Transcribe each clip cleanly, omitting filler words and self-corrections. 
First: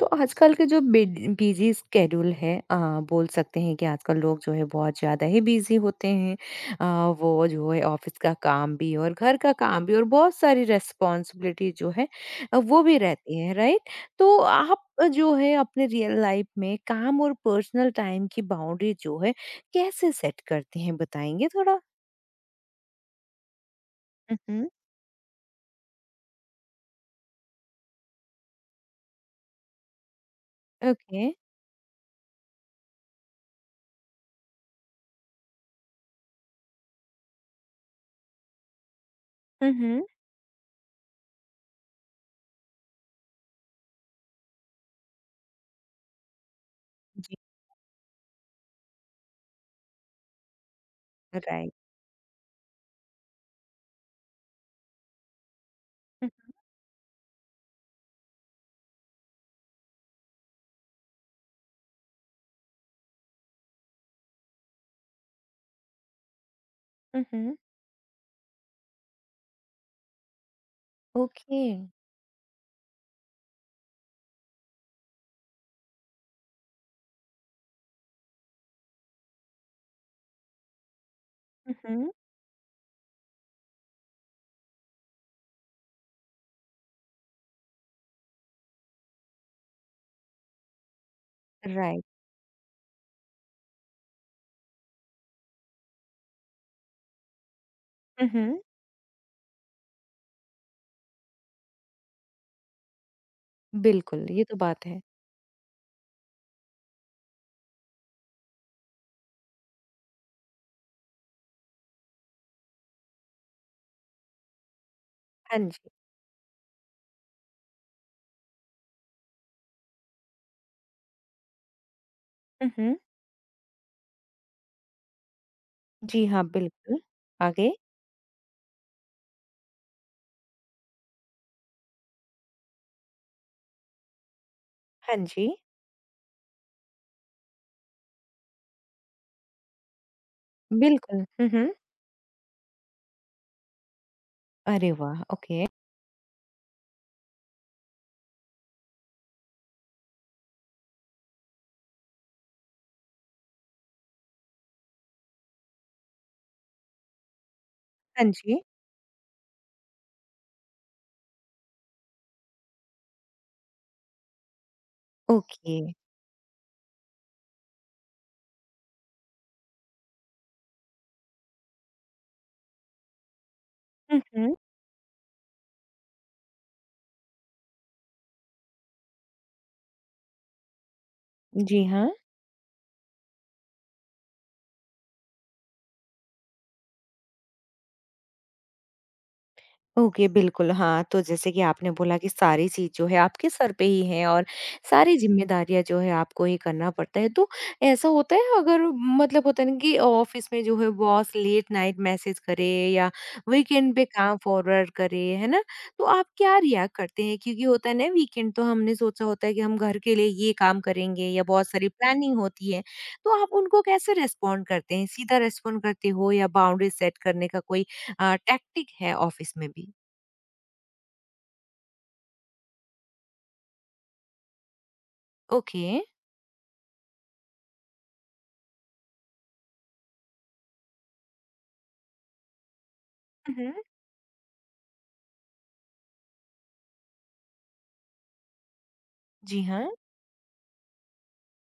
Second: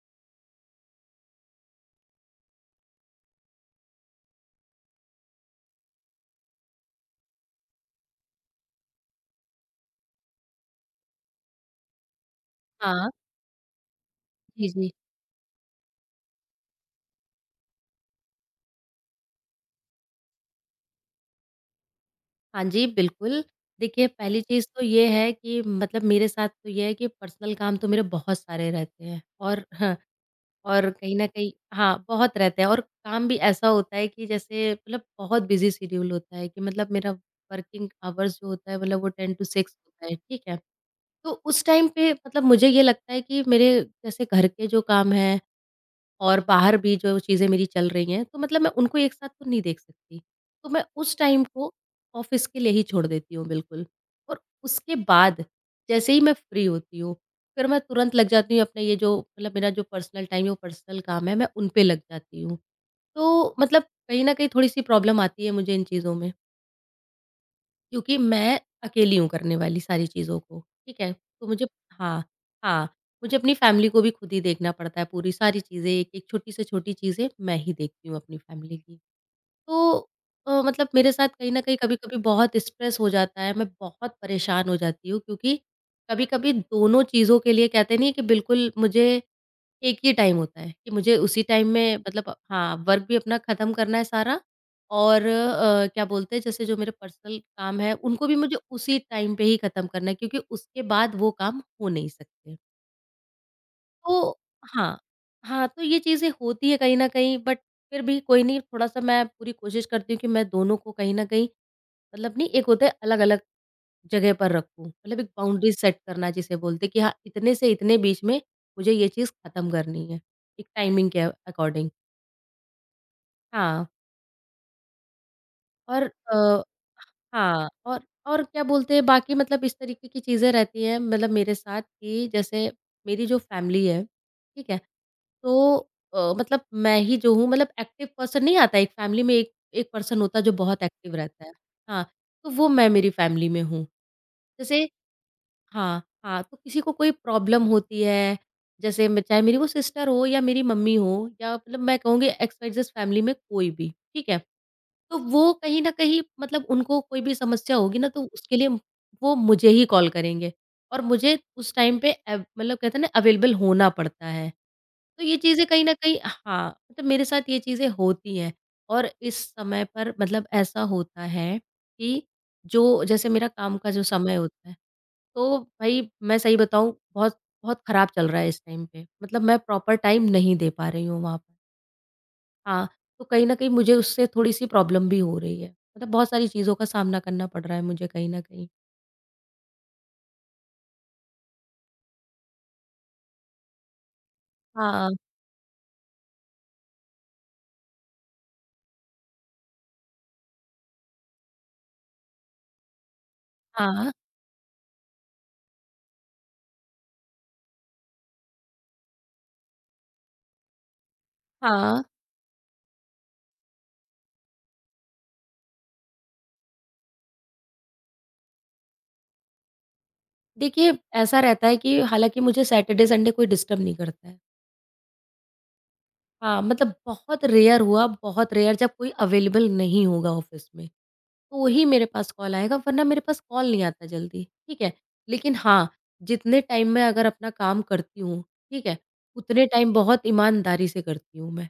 तो आजकल के जो बिजी स्केड्यूल है बोल सकते हैं कि आजकल लोग जो है बहुत ज़्यादा ही बिजी होते हैं। वो जो है ऑफिस का काम भी और घर का काम भी और बहुत सारी रेस्पॉन्सिबिलिटी जो है वो भी हाँ, रहती है राइट। तो जी, आप जी। जो है अपने रियल लाइफ में काम और पर्सनल टाइम की बाउंड्री जो है कैसे सेट करते हैं बताएंगे थोड़ा। हाँ जी, बिल्कुल। देखिए, पहली चीज़ हम्म। तो ये है कि मतलब मेरे साथ तो ये है कि पर्सनल काम तो मेरे बहुत सारे रहते हैं, और हाँ, कहीं ओके। न कहीं हाँ, बहुत रहते हैं। और काम भी ऐसा होता है कि जैसे मतलब बहुत बिज़ी शेड्यूल होता है कि मतलब मेरा वर्किंग आवर्स जो होता है मतलब वो 10 टू 6 हम्म। होता है, ठीक है? तो उस टाइम पे मतलब मुझे ये लगता है कि मेरे जैसे घर के जो काम हैं और बाहर भी जो जी। चीज़ें मेरी चल रही हैं, तो मतलब मैं उनको एक साथ तो नहीं देख सकती। तो मैं उस टाइम को राइट। ऑफ़िस के लिए ही छोड़ देती हूँ बिल्कुल, और उसके बाद जैसे ही मैं फ्री होती हूँ, फिर मैं तुरंत लग जाती हूँ अपना ये जो मतलब मेरा जो पर्सनल टाइम है, वो पर्सनल काम है, मैं उन पे लग जाती हूँ। तो मतलब कहीं न कहीं थोड़ी-सी प्रॉब्लम आती है मुझे इन चीज़ों में। हम्म। क्योंकि मैं अकेली हूँ करने वाली सारी चीज़ों को, ठीक है? तो ओके। मुझे हाँ, हाँ, मुझे अपनी फैमिली को भी खुद ही देखना पड़ता है, पूरी सारी चीज़ें, एक-एक छोटी से छोटी चीज़ें मैं ही देखती हूँ अपनी फैमिली की। तो मतलब मेरे साथ कहीं न कहीं हम्म। कभी-कभी बहुत स्ट्रेस हो जाता है, मैं बहुत परेशान हो जाती हूँ, क्योंकि कभी-कभी दोनों चीज़ों के लिए कहते नहीं है कि बिल्कुल मुझे एक ही टाइम होता है कि मुझे उसी टाइम में राइट। मतलब हाँ, वर्क भी अपना ख़त्म करना है सारा और क्या बोलते हैं, जैसे जो मेरे पर्सनल काम है उनको भी मुझे उसी टाइम पे ही ख़त्म करना है, क्योंकि उसके बाद वो काम हो नहीं सकते। बिल्कुल, तो ये तो बात हाँ, है। हाँ, तो ये चीज़ें होती है कहीं न कहीं, बट फिर भी कोई नहीं, थोड़ा-सा मैं पूरी कोशिश करती हूँ कि मैं दोनों को कहीं न कहीं, मतलब नहीं, एक होता है अलग-अलग जगह पर रखूँ। मतलब एक हाँ बाउंड्री जी। सेट करना जिसे बोलते हैं कि हाँ, इतने से इतने बीच में मुझे ये चीज़ खत्म करनी है, एक टाइमिंग के अकॉर्डिंग। हुँ, हुँ। हाँ, और जी हाँ, अ, बिल्कुल। हाँ, आगे? और क्या बोलते हैं, बाकी मतलब इस तरीके की चीज़ें रहती हैं मतलब मेरे साथ कि जैसे मेरी जो फैमिली है, ठीक है? हाँ जी। तो मतलब मैं ही जो हूँ मतलब एक्टिव पर्सन, नहीं आता एक फैमिली में एक एक पर्सन होता है जो बहुत एक्टिव बिल्कुल। रहता हुँ, है। हुँ। हाँ, तो वो मैं मेरी फैमिली में हूँ। जैसे अरे वाह! ओके। हाँ, हाँ, तो किसी को कोई प्रॉब्लम होती है, जैसे मैं चाहे मेरी वो सिस्टर हो या मेरी मम्मी हो या मतलब मैं कहूँगी एक्स वाई जेड फैमिली में कोई भी, ठीक है? तो वो कहीं न कहीं मतलब उनको कोई भी समस्या होगी ना, तो हाँ उसके जी। लिए वो मुझे ही कॉल करेंगे और मुझे उस टाइम पे एव मतलब कहते हैं ना अवेलेबल होना पड़ता है। तो ये चीज़ें ओके। कहीं न कहीं, हाँ, मतलब मेरे साथ ये चीज़ें होती हैं। और इस समय पर मतलब ऐसा होता है कि जो जैसे मेरा काम का जो हुँ, समय हुँ। होता है, तो भई मैं सही बताऊँ, बहुत बहुत खराब चल रहा है इस टाइम पे। मतलब मैं प्रॉपर टाइम नहीं दे पा रही हूँ वहाँ पर। जी हाँ। हाँ, तो कहीं न कहीं मुझे उससे थोड़ी-सी प्रॉब्लम भी हो रही है। मतलब बहुत सारी चीज़ों का सामना करना पड़ रहा है मुझे कहीं न कहीं। ओके, बिल्कुल, हाँ, तो जैसे कि आपने बोला कि सारी चीज़ जो है आपके सर पे ही है और हाँ, सारी ज़िम्मेदारियाँ जो है आपको ही करना पड़ता है। तो ऐसा होता है अगर मतलब होता है ना कि ऑफ़िस में जो है बॉस लेट नाइट मैसेज करे या वीकेंड पे हाँ, काम फॉरवर्ड करे, है ना? तो आप क्या रिएक्ट करते हैं? क्योंकि होता है ना वीकेंड तो हमने सोचा होता है कि हम घर के लिए ये काम करेंगे या बहुत सारी हाँ। प्लानिंग होती है। तो आप उनको कैसे रिस्पॉन्ड करते हैं? सीधा रिस्पॉन्ड करते हो या बाउंड्री सेट करने का कोई टैक्टिक है ऑफ़िस में भी? देखिए, ऐसा रहता है कि हालाँकि मुझे सैटरडे संडे कोई डिस्टर्ब नहीं करता है। ओके। हाँ, मतलब बहुत रेयर हुआ, बहुत रेयर जब कोई अवेलेबल नहीं होगा ऑफ़िस में, तो ही मेरे पास कॉल आएगा, वरना मेरे पास कॉल हम्म। नहीं आता जल्दी, ठीक है। लेकिन हाँ, जितने टाइम मैं अगर अपना काम करती हूँ, ठीक है, जी उतने हाँ। टाइम बहुत ईमानदारी से करती हूँ मैं।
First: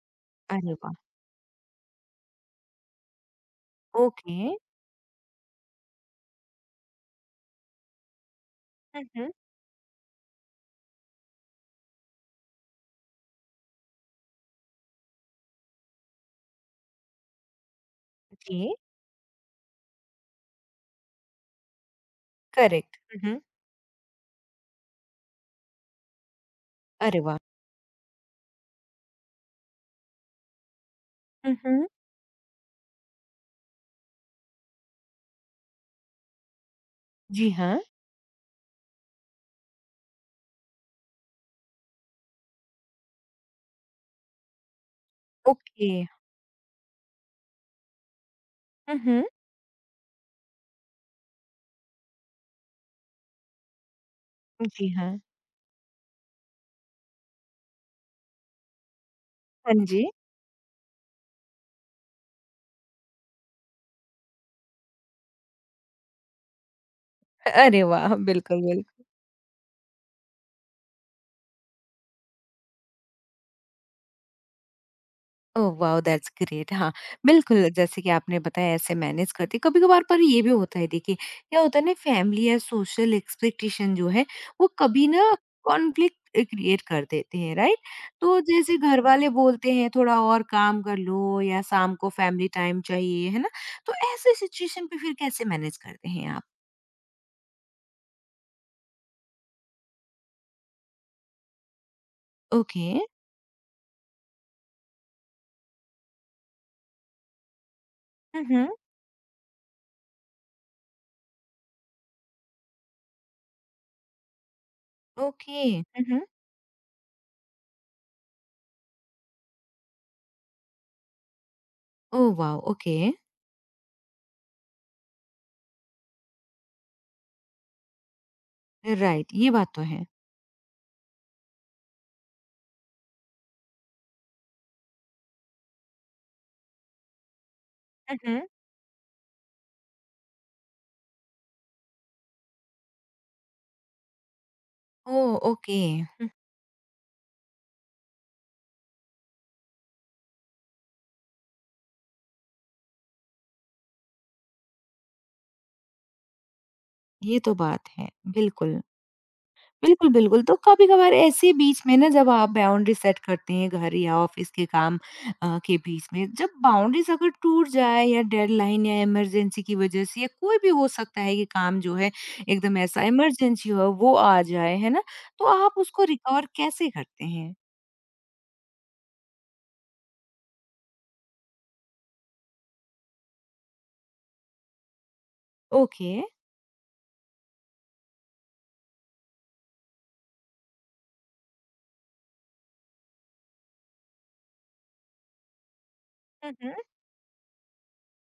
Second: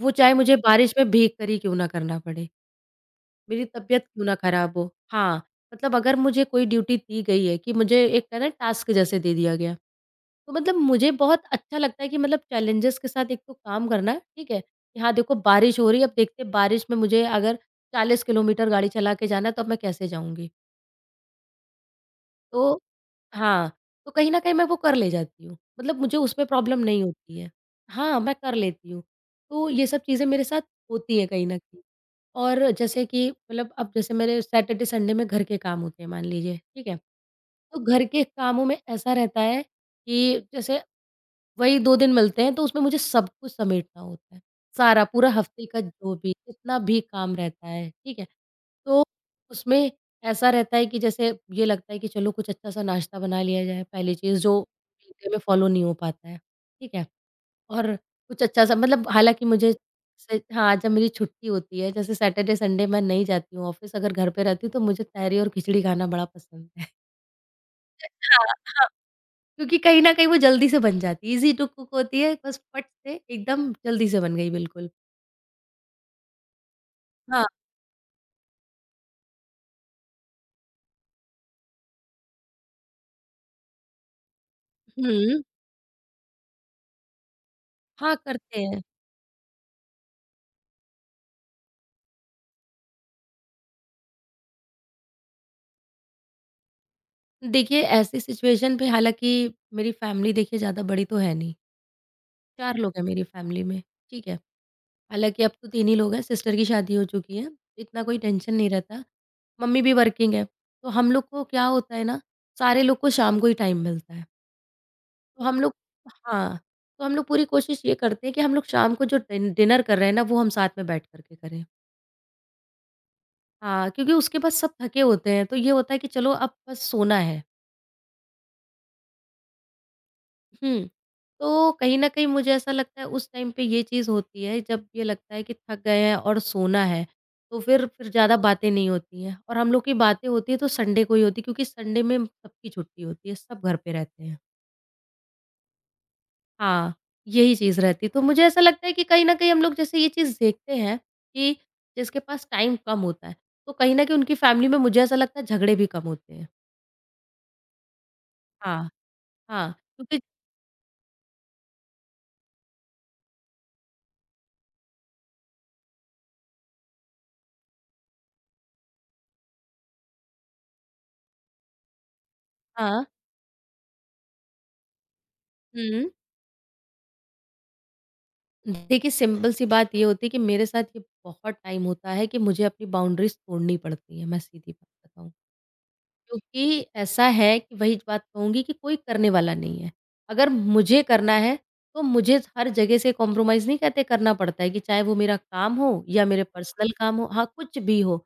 वो चाहे मुझे अरे वाह। बारिश में भीग कर ही क्यों ना करना पड़े, मेरी तबीयत क्यों ना ओके। खराब हो। हाँ, मतलब अगर मुझे कोई ड्यूटी दी गई है कि मुझे एक है ना टास्क जैसे हम्म। दे दिया गया है, तो मतलब मुझे बहुत अच्छा लगता है कि मतलब चैलेंजेस के साथ एक तो काम करना है, ठीक है? कि हाँ, देखो बारिश हो रही है, अब देखते हैं बारिश में मुझे अगर 40 किलोमीटर जी। गाड़ी चला के जाना है तो अब मैं कैसे जाऊँगी? तो करेक्ट। हम्म। हाँ, तो कहीं न कहीं मैं वो कर ले जाती हूँ। मतलब मुझे उसमें प्रॉब्लम नहीं अरे वाह। होती है। हाँ, मैं कर लेती हूँ। तो ये सब चीज़ें मेरे साथ होती हैं कहीं न कहीं। हम्म। और जैसे कि मतलब अब जैसे मेरे सैटरडे संडे में घर के काम होते हैं मान लीजिए, ठीक है? जी तो हाँ। घर के कामों में ऐसा रहता है कि जैसे वही 2 दिन मिलते हैं, तो उसमें मुझे सब कुछ समेटना होता है, सारा पूरा हफ्ते का ओके। जो भी जितना भी काम रहता है, ठीक है? तो हम्म। उसमें ऐसा रहता है कि जैसे ये लगता है कि चलो कुछ अच्छा-सा नाश्ता बना लिया जाए, पहली चीज़ जो जी मील हाँ। डे में फ़ॉलो नहीं हो पाता है, ठीक है? और कुछ अच्छा-सा मतलब हालाँकि मुझे हाँ जी। से हाँ, जब मेरी छुट्टी होती है, जैसे सैटरडे संडे मैं नहीं जाती हूँ ऑफ़िस, अगर घर पे रहती हूँ तो मुझे तहरी और खिचड़ी खाना बड़ा पसंद है। अरे वाह, हाँ, बिल्कुल बिल्कुल। हाँ, क्योंकि कहीं न कहीं वो जल्दी से बन जाती है, ईज़ी टू कुक होती है, बस फट से एकदम जल्दी से बन गई बिल्कुल। Oh wow! That's great. हाँ, हाँ, बिल्कुल, जैसे कि आपने बताया ऐसे मैनेज करती हैं। कभी-कभार पर ये भी होता है देखिए, क्या होता है ना फैमिली या सोशल एक्सपेक्टेशन जो है, वो कभी ना हुँ, कॉन्फ्लिक्ट क्रिएट कर देते हैं, राइट? हाँ, तो करते जैसे हैं। घर वाले बोलते हैं थोड़ा और काम कर लो या शाम को फैमिली टाइम चाहिए, है ना? तो ऐसे सिचुएशन पे फिर कैसे मैनेज करते हैं आप? देखिए, ऐसी सिचुएशन पे हालाँकि मेरी फैमिली देखिए ज़्यादा बड़ी तो है नहीं, 4 ओके। लोग हैं मेरी फैमिली में, ठीक है। हालाँकि अब तो 3 ही लोग हैं, सिस्टर की शादी हो चुकी है, इतना कोई हुँ, टेंशन हुँ। नहीं रहता। मम्मी भी वर्किंग है, तो हम लोग को क्या होता है ना, सारे लोग को शाम को ही टाइम मिलता है। तो हम ओके। लोग हुँ, हुँ। हाँ, तो हम लोग पूरी कोशिश ये करते हैं कि हम लोग शाम को जो डिनर कर रहे हैं ना, वो हम साथ में बैठ कर के करें। Oh wow! ओके। हाँ, क्योंकि उसके बाद सब थके होते हैं, तो ये होता है कि चलो अब बस सोना है। राइट, ये बात तो है। हुँ। तो कहीं न कहीं मुझे ऐसा लगता है उस टाइम पे ये चीज़ होती है जब ये लगता है कि थक गए हैं और सोना है, तो फिर हुँ, ज़्यादा हुँ। बातें नहीं होती हैं, और हम लोग की बातें होती हैं तो संडे को ही होती है, क्योंकि संडे में सबकी छुट्टी होती है, सब घर पे रहते हैं। ओह! ओके। हाँ, यही चीज़ रहती है। तो मुझे ऐसा लगता है कि कहीं न कहीं हम लोग जैसे ये चीज़ देखते हैं कि जिसके पास टाइम कम होता है, तो कहीं न कहीं उनकी फैमिली में मुझे ऐसा लगता है झगड़े भी कम होते हैं। ये तो बात है। बिल्कुल, हाँ, हाँ, बिल्कुल, क्योंकि बिल्कुल। तो कभी-कभार ऐसे बीच में ना जब आप बाउंड्री सेट करते हैं घर या ऑफ़िस के काम के बीच में, जब बाउंड्रीज़ अगर टूट जाए या डेडलाइन या इमरजेंसी की वज़ह से या कोई भी हो सकता है कि काम जो है एकदम ऐसा हाँ, इमरजेंसी हो वो आ जाए, है ना? तो आप हुँ। उसको रिकवर कैसे करते हैं? देखिए, सिंपल सी बात ये होती है कि मेरे साथ ये बहुत टाइम होता है कि मुझे अपनी बाउंड्रीज तोड़नी पड़ती है, मैं सीधी बात बताऊं। ओके। क्योंकि ऐसा है कि वही बात कहूंगी कि कोई करने वाला नहीं है, अगर मुझे करना है तो मुझे हर जगह से कॉम्प्रोमाइज़ नहीं कहते करना पड़ता है कि चाहे वो मेरा काम हो या मेरे हुँ, हुँ। पर्सनल काम हो, हाँ, कुछ भी हो।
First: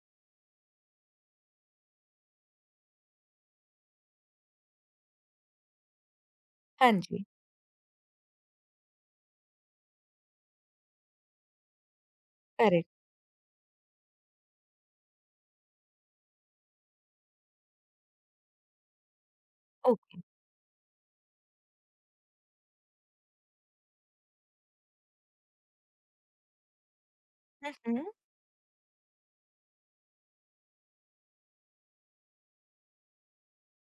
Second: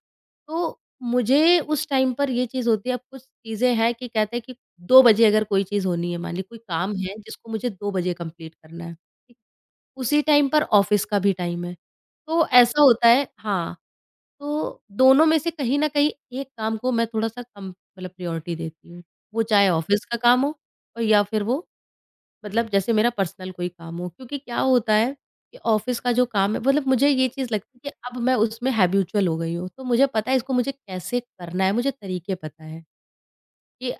तो मुझे उस टाइम पर ये चीज़ होती है, अब कुछ चीज़ें हैं कि कहते हैं कि 2 बजे अगर कोई चीज़ होनी है, मान ली कोई हाँ काम है जी, जिसको मुझे 2 बजे कंप्लीट करना है, उसी टाइम पर ऑफ़िस का भी टाइम है। तो ऐसा करेक्ट। होता है, हाँ, तो दोनों में से कहीं न कहीं एक काम को मैं थोड़ा-सा कम मतलब प्रायोरिटी देती हूँ। वो चाहे ऑफ़िस का ओके। काम हो और या फिर वो मतलब जैसे मेरा पर्सनल कोई काम हो। क्योंकि क्या होता है कि ऑफ़िस का जो काम है मतलब मुझे ये चीज़ हुँ, लगती है कि हुँ। अब मैं उसमें हैबिचुअल हो गई हूँ। तो मुझे पता है इसको मुझे कैसे करना है, मुझे तरीके पता है कि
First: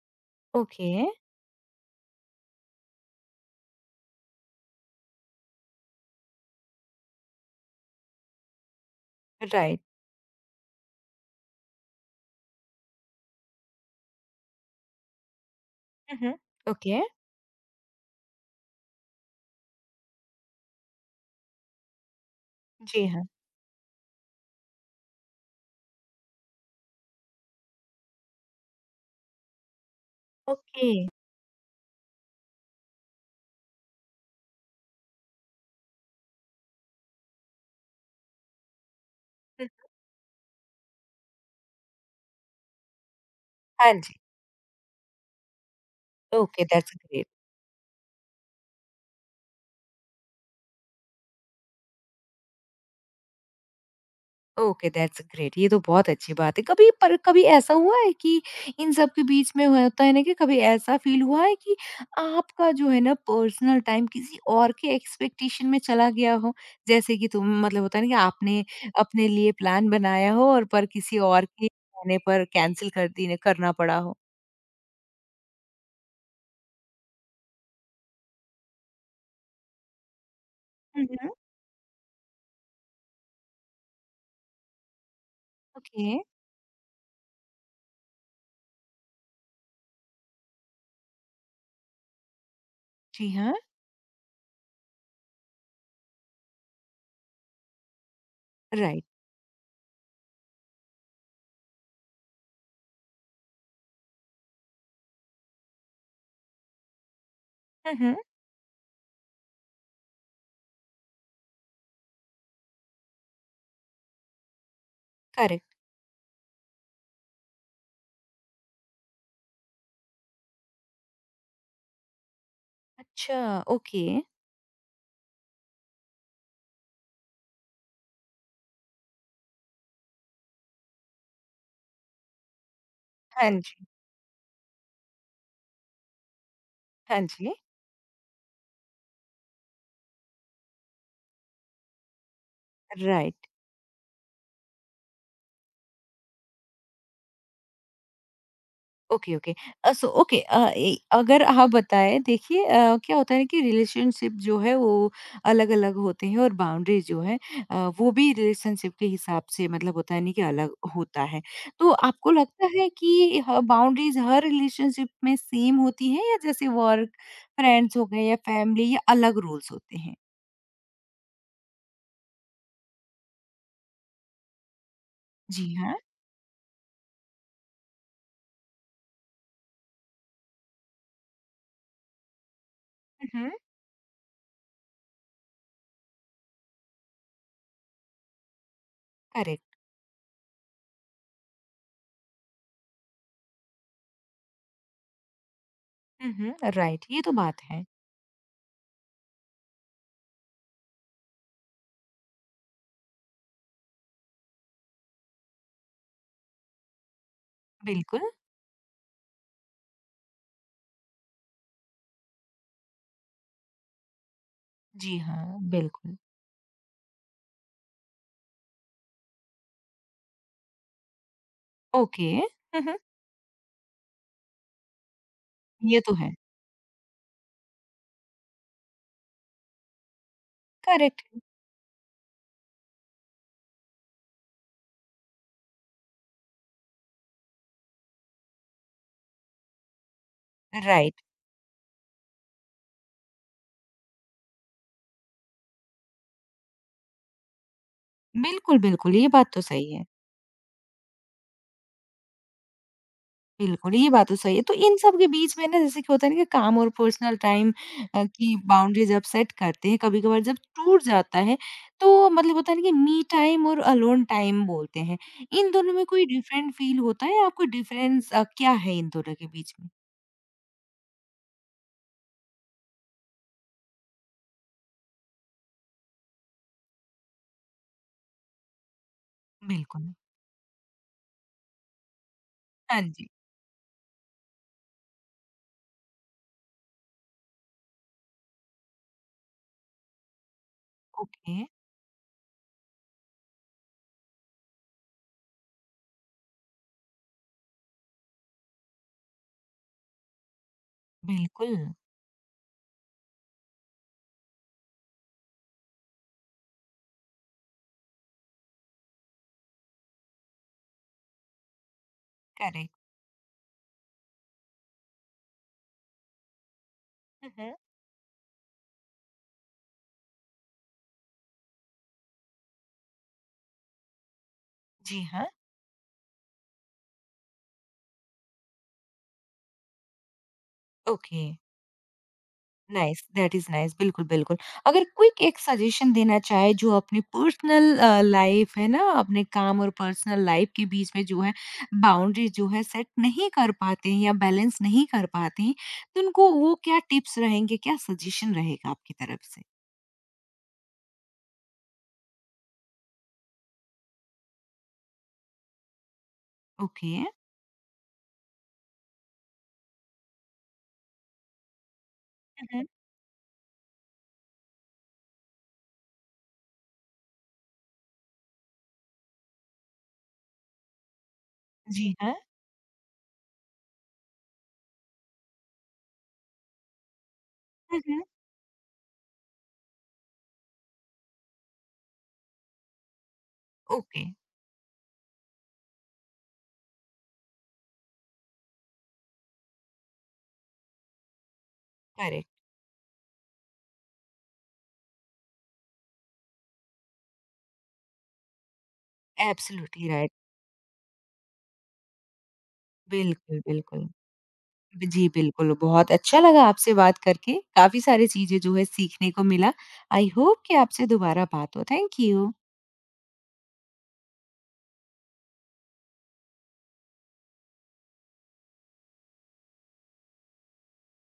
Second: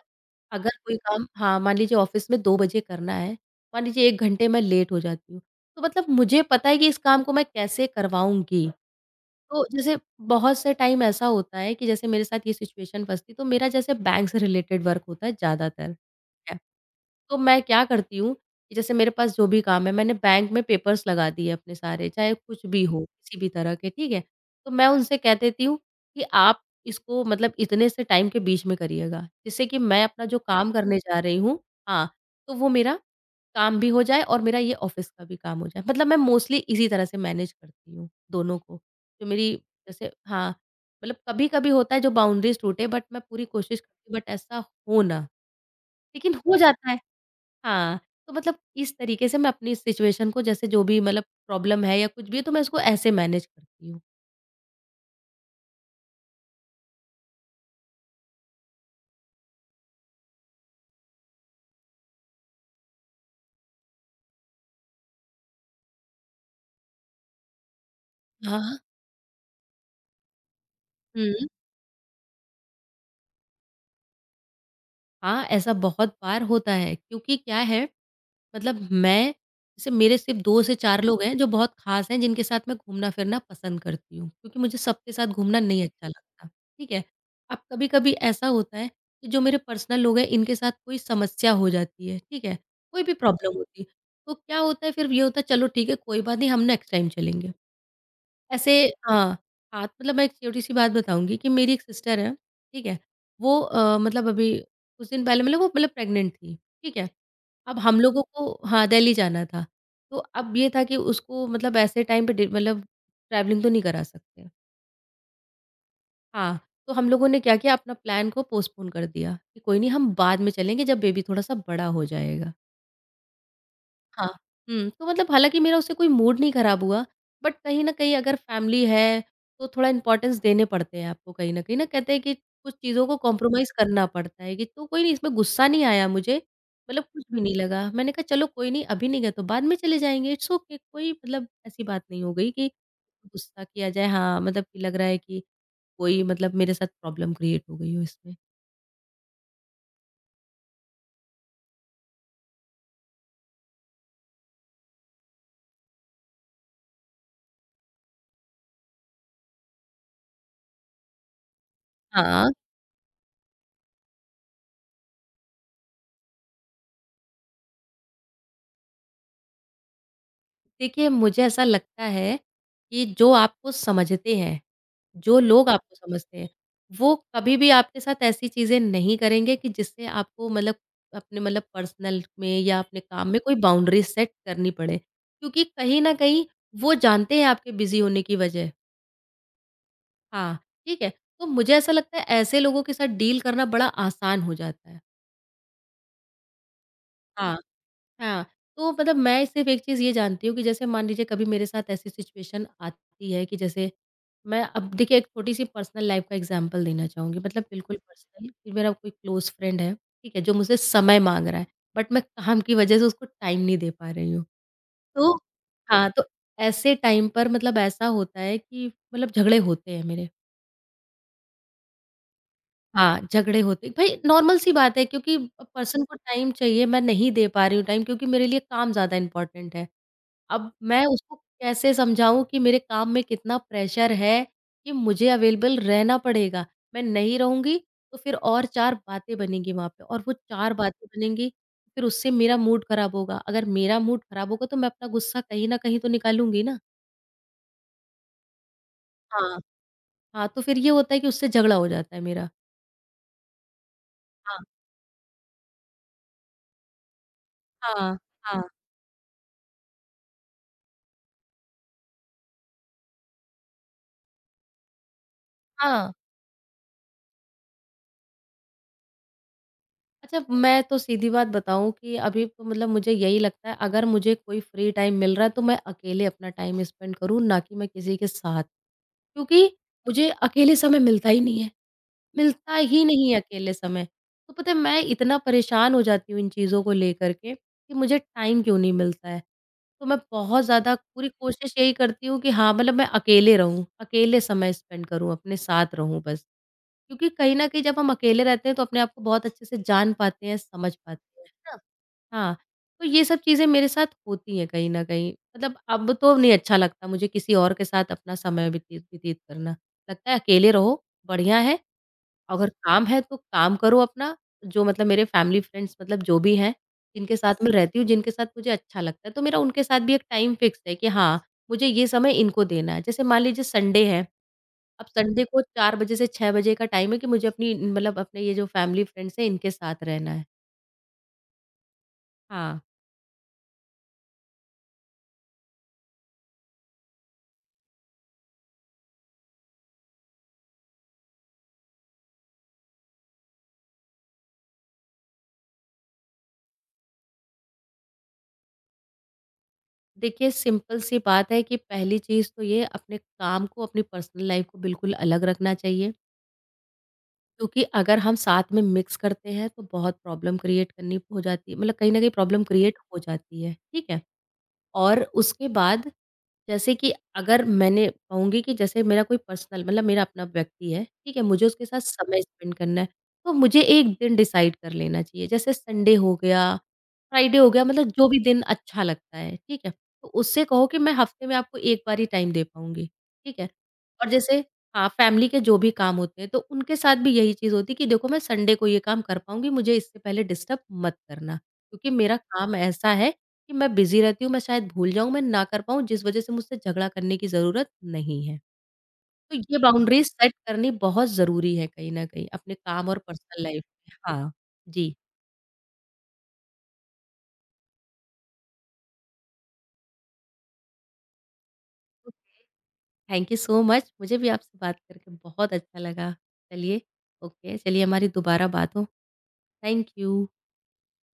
अगर ओके, कोई काम, हाँ, मान लीजिए ऑफ़िस में 2 बजे करना है, मान लीजिए 1 घंटे मैं लेट हो जाती हूँ, तो मतलब मुझे पता है कि इस काम को मैं कैसे करवाऊँगी। तो राइट। जैसे बहुत से टाइम ऐसा होता है कि जैसे मेरे साथ ये सिचुएशन फँसती, तो मेरा जैसे बैंक से रिलेटेड वर्क होता है ज़्यादातर। हुँ, हुँ। ओके। तो मैं क्या करती हूँ कि जैसे मेरे पास जो भी काम है, मैंने बैंक में पेपर्स लगा दिए अपने सारे, चाहे कुछ भी हो, जी हाँ। किसी भी तरह के, ठीक है? तो मैं उनसे कह देती हूँ कि आप इसको मतलब इतने से टाइम के बीच में करिएगा, जिससे कि मैं अपना जो काम ओके। करने जा रही हूँ हाँ, तो वो मेरा काम भी हो जाए और मेरा ये ऑफ़िस का भी काम हो जाए। मतलब मैं मोस्टली इसी तरह से मैनेज करती हूँ, दोनों को। जो मेरी हुँ। जैसे हाँ, मतलब कभी-कभी होता है जो बाउंड्रीज़ टूटे बट मैं पूरी कोशिश हाँ करती जी। हूँ बट ऐसा हो ना, लेकिन हो ओके, जाता दैट्स है। ग्रेट। हाँ, तो मतलब इस तरीके से मैं अपनी सिचुएशन को जैसे जो भी मतलब प्रॉब्लम है या कुछ भी है तो मैं उसको ऐसे मैनेज करती हूँ। ओके, दैट्स ग्रेट, ये तो बहुत अच्छी बात है। कभी पर कभी ऐसा हुआ है कि इन सब के बीच में हुआ होता है ना कि कभी ऐसा फ़ील हुआ है कि आपका जो है ना पर्सनल टाइम किसी और के एक्सपेक्टेशन में चला गया हो? जैसे कि तुम मतलब होता है ना कि हाँ, आपने हाँ। अपने लिए प्लान बनाया हो और पर किसी और हुँ। के कहने पर कैंसल कर देने करना पड़ा हो? हाँ, ऐसा बहुत बार होता है क्योंकि क्या है मतलब मैं जैसे मेरे सिर्फ़ 2 से 4 हुँ, लोग हुँ। हैं जो बहुत ख़ास हैं जिनके साथ मैं घूमना-फिरना पसंद करती हूँ, क्योंकि मुझे सबके साथ घूमना नहीं ओके, अच्छा लगता, ठीक है? अब कभी-कभी ऐसा होता है कि जो मेरे पर्सनल लोग हैं इनके साथ कोई समस्या हो जाती है, ठीक है? कोई भी जी हाँ, प्रॉब्लम होती है, तो क्या होता है फिर ये होता है चलो ठीक है कोई बात नहीं हम नेक्स्ट टाइम चलेंगे। ऐसे राइट। हाँ, हाँ, तो मतलब मैं एक छोटी-सी बात बताऊँगी कि मेरी एक सिस्टर है, ठीक है? वो मतलब अभी कुछ दिन पहले मतलब वो मतलब प्रेग्नेंट थी, ठीक है? अब हुँ, हम हुँ, लोगों को हाँ, दिल्ली जाना था। तो अब ये था कि उसको मतलब ऐसे टाइम पे डि मतलब ट्रैवलिंग तो नहीं करा सकते। करेक्ट। हाँ, तो हम लोगों ने क्या किया अपना प्लान को पोस्टपोन कर दिया कि कोई नहीं हम बाद में चलेंगे जब बेबी थोड़ा-सा बड़ा हो जाएगा। अच्छा, ओके। हाँ, हुँ, तो मतलब हालाँकि मेरा उससे कोई मूड नहीं खराब हुआ, बट कहीं न कहीं अगर फैमिली है, तो थोड़ा इम्पोर्टेंस देने पड़ते हैं आपको कहीं न कहीं ना कहते हैं कि कुछ चीज़ों को हाँ कॉम्प्रोमाइज़ जी, करना पड़ता है कि तो कोई नहीं इसमें गुस्सा नहीं आया मुझे, मतलब हाँ कुछ भी जी। नहीं लगा। मैंने कहा चलो कोई नहीं अभी नहीं गए तो बाद में चले जाएँगे, इट्स ओके कोई मतलब ऐसी बात नहीं हो गई कि राइट। गुस्सा किया जाए हाँ, मतलब कि लग रहा है कि कोई मतलब मेरे साथ प्रॉब्लम क्रिएट हो गई हो इसमें। Okay, okay. सो ओके ए अगर आप बताएँ देखिए क्या होता है कि रिलेशनशिप जो है वो अलग-अलग होते हैं और बाउंड्री जो है वो भी रिलेशनशिप के हिसाब से मतलब होता है नहीं कि अलग होता है। तो आपको हाँ। लगता है कि ह बाउंड्रीज़ हर रिलेशनशिप में सेम होती हैं या जैसे वर्क, फ्रेंड्स हो गए या फैमिली या अलग रूल्स होते हैं? देखिए, मुझे ऐसा लगता है कि जो आपको समझते हैं, जो लोग जी आपको हाँ। समझते हैं, वो कभी भी आपके साथ ऐसी चीज़ें नहीं करेंगे कि जिससे आपको मतलब अपने मतलब पर्सनल में या अपने काम में हुँ, हुँ। कोई बाउंड्री सेट करनी पड़े। क्योंकि कहीं न कहीं वो जानते हैं आपके बिज़ी होने की वजह। करेक्ट। हाँ, ठीक है? तो मुझे ऐसा लगता है ऐसे लोगों के साथ डील करना बड़ा आसान हो जाता है। हुँ, हुँ, राइट, ये तो हाँ, बात है। हाँ, तो मतलब मैं सिर्फ़ एक चीज़ ये जानती हूँ कि जैसे मान लीजिए कभी मेरे साथ ऐसी सिचुएशन आती है कि जैसे मैं अब देखिए एक छोटी-सी पर्सनल लाइफ़ का एग्ज़ाम्पल देना चाहूँगी मतलब बिल्कुल बिल्कुल। पर्सनल कि मेरा कोई क्लोज़ फ्रेंड है, ठीक है? जो मुझसे समय माँग रहा है, बट मैं काम की वज़ह से उसको टाइम नहीं दे पा रही हूँ। जी तो हाँ, हाँ, बिल्कुल। तो ऐसे टाइम पर मतलब ऐसा होता है कि मतलब झगड़े होते हैं मेरे। ओके। हुँ, हुँ। हाँ, झगड़े होते हैं भई नॉर्मल-सी बात है क्योंकि ये पर्सन तो को है। टाइम चाहिए, मैं नहीं दे पा रही हूँ टाइम क्योंकि मेरे लिए काम ज़्यादा इम्पोर्टेंट है। अब मैं करेक्ट। उसको कैसे समझाऊँ कि मेरे काम में कितना प्रेशर है कि मुझे अवेलेबल रहना पड़ेगा। मैं नहीं रहूँगी तो फिर और 4 बातें बनेंगी वहाँ पे और वो 4 बातें राइट। बनेंगी, फिर उससे मेरा मूड खराब होगा। अगर मेरा मूड खराब होगा तो मैं अपना गुस्सा कहीं न कहीं तो निकालूँगी ना। बिल्कुल, बिल्कुल, ये बात हाँ। तो सही है। हाँ, तो फिर ये होता है कि उससे झगड़ा हो जाता है मेरा। बिल्कुल, ये बात तो सही हाँ, है। तो इन सब के बीच में ना जैसे कि होता है ना कि काम और पर्सनल टाइम हाँ, की हाँ, बाउंड्री जब सेट करते हैं, कभी-कभार जब टूट जाता है, तो मतलब होता है ना कि मी टाइम और अलोन टाइम बोलते हैं। इन दोनों में हाँ। कोई डिफरेंट फील होता है? आपको डिफरेंस क्या है इन दोनों के बीच में? अच्छा, मैं तो सीधी बात बताऊँ कि अभी तो मतलब मुझे यही लगता है अगर मुझे कोई फ्री टाइम मिल रहा है तो मैं अकेले अपना टाइम स्पेंड करूँ ना कि मैं किसी के साथ। क्योंकि बिल्कुल। मुझे अकेले समय मिलता ही नहीं है, मिलता हाँ ही जी। नहीं है अकेले समय। तो पता है मैं इतना परेशान हो जाती हूँ इन चीज़ों को लेकर के कि मुझे टाइम क्यों नहीं मिलता है। तो मैं बहुत ज़्यादा पूरी ओके। कोशिश यही करती हूँ कि हाँ, मतलब मैं अकेले रहूँ, अकेले समय स्पेंड करूँ, अपने साथ रहूँ बस। क्योंकि कहीं न कहीं जब हम अकेले रहते हैं तो अपने आप को बहुत अच्छे से जान पाते हैं, समझ पाते हैं, है बिल्कुल, ना? हाँ, तो ये सब चीज़ें मेरे साथ होती हैं कहीं न कहीं। मतलब अब तो नहीं अच्छा लगता मुझे किसी और के साथ अपना समय व्यतीत व्यतीत करना। लगता है अकेले रहो, बढ़िया है, अगर करेक्ट। काम है तो काम करो अपना, जो मतलब मेरे फैमिली फ्रेंड्स मतलब जो भी हैं, जिनके हुँ, साथ मैं हुँ। रहती हूँ, जिनके साथ मुझे अच्छा लगता है, तो मेरा उनके साथ भी एक टाइम फिक्स है कि हाँ, मुझे ये समय इनको देना है। जैसे मान लीजिए संडे है अब जी संडे हाँ, को 4 बजे से 6 बजे का टाइम है कि मुझे अपनी मतलब अपने ये जो फैमिली फ्रेंड्स हैं इनके साथ रहना है। ओके। हाँ, नाइस, दैट इज़ नाइस। बिल्कुल, बिल्कुल। अगर क्विक एक सजेशन देना चाहे जो अपनी पर्सनल लाइफ़ है ना, अपने काम और पर्सनल लाइफ़ के बीच में जो है बाउंड्री जो है सेट नहीं कर पाते हैं या बैलेंस नहीं कर पाते हैं, तो उनको वो क्या टिप्स रहेंगे, क्या सजेशन रहेगा आपकी तरफ से? देखिए सिंपल सी बात है कि पहली चीज़ तो ये अपने काम को अपनी पर्सनल लाइफ़ को बिल्कुल अलग रखना चाहिए। ओके। क्योंकि अगर हम साथ में मिक्स करते हैं तो बहुत प्रॉब्लम क्रिएट करनी हो जाती है मतलब कहीं न कहीं प्रॉब्लम हुँ, हुँ। क्रिएट हो जाती है, ठीक है? और उसके बाद जैसे कि अगर मैंने कहूँगी कि जैसे मेरा कोई पर्सनल मतलब मेरा अपना व्यक्ति है, ठीक है? मुझे उसके साथ जी हाँ। समय स्पेंड करना है, तो मुझे एक दिन डिसाइड कर लेना चाहिए। जैसे संडे हो गया, फ्राइडे हो गया हुँ, मतलब हुँ। जो भी दिन अच्छा लगता है, ठीक है? तो उससे कहो कि मैं हफ़्ते में आपको 1 बार ही टाइम दे पाऊँगी, ठीक है? ओके, और जैसे हाँ, फैमिली के जो भी काम होते हैं, तो उनके साथ भी यही चीज़ होती है कि देखो मैं संडे को ये काम कर पाऊँगी, मुझे इससे पहले डिस्टर्ब मत करना, क्योंकि मेरा करेक्ट, काम ऐसा है कि मैं बिज़ी रहती हूँ, मैं शायद भूल जाऊँ, मैं ना कर पाऊँ, जिस वज़ह से मुझसे झगड़ा करने की ज़रूरत नहीं है। तो ये एब्सोल्युटली बाउंड्रीज़ राइट। सेट करनी बहुत ज़रूरी है कहीं न कहीं अपने काम और बिल्कुल, पर्सनल लाइफ़ बिल्कुल। में। हाँ, जी। जी, बिल्कुल, बहुत अच्छा लगा आपसे बात करके, काफ़ी सारी चीज़ें जो है सीखने को मिला। आई होप कि आपसे दोबारा बात हो। थैंक तो you. Thank you so much. मुझे भी आपसे बात करके बहुत अच्छा लगा। चलिए ओके, चलिए हमारी दोबारा बात हो। Thank you.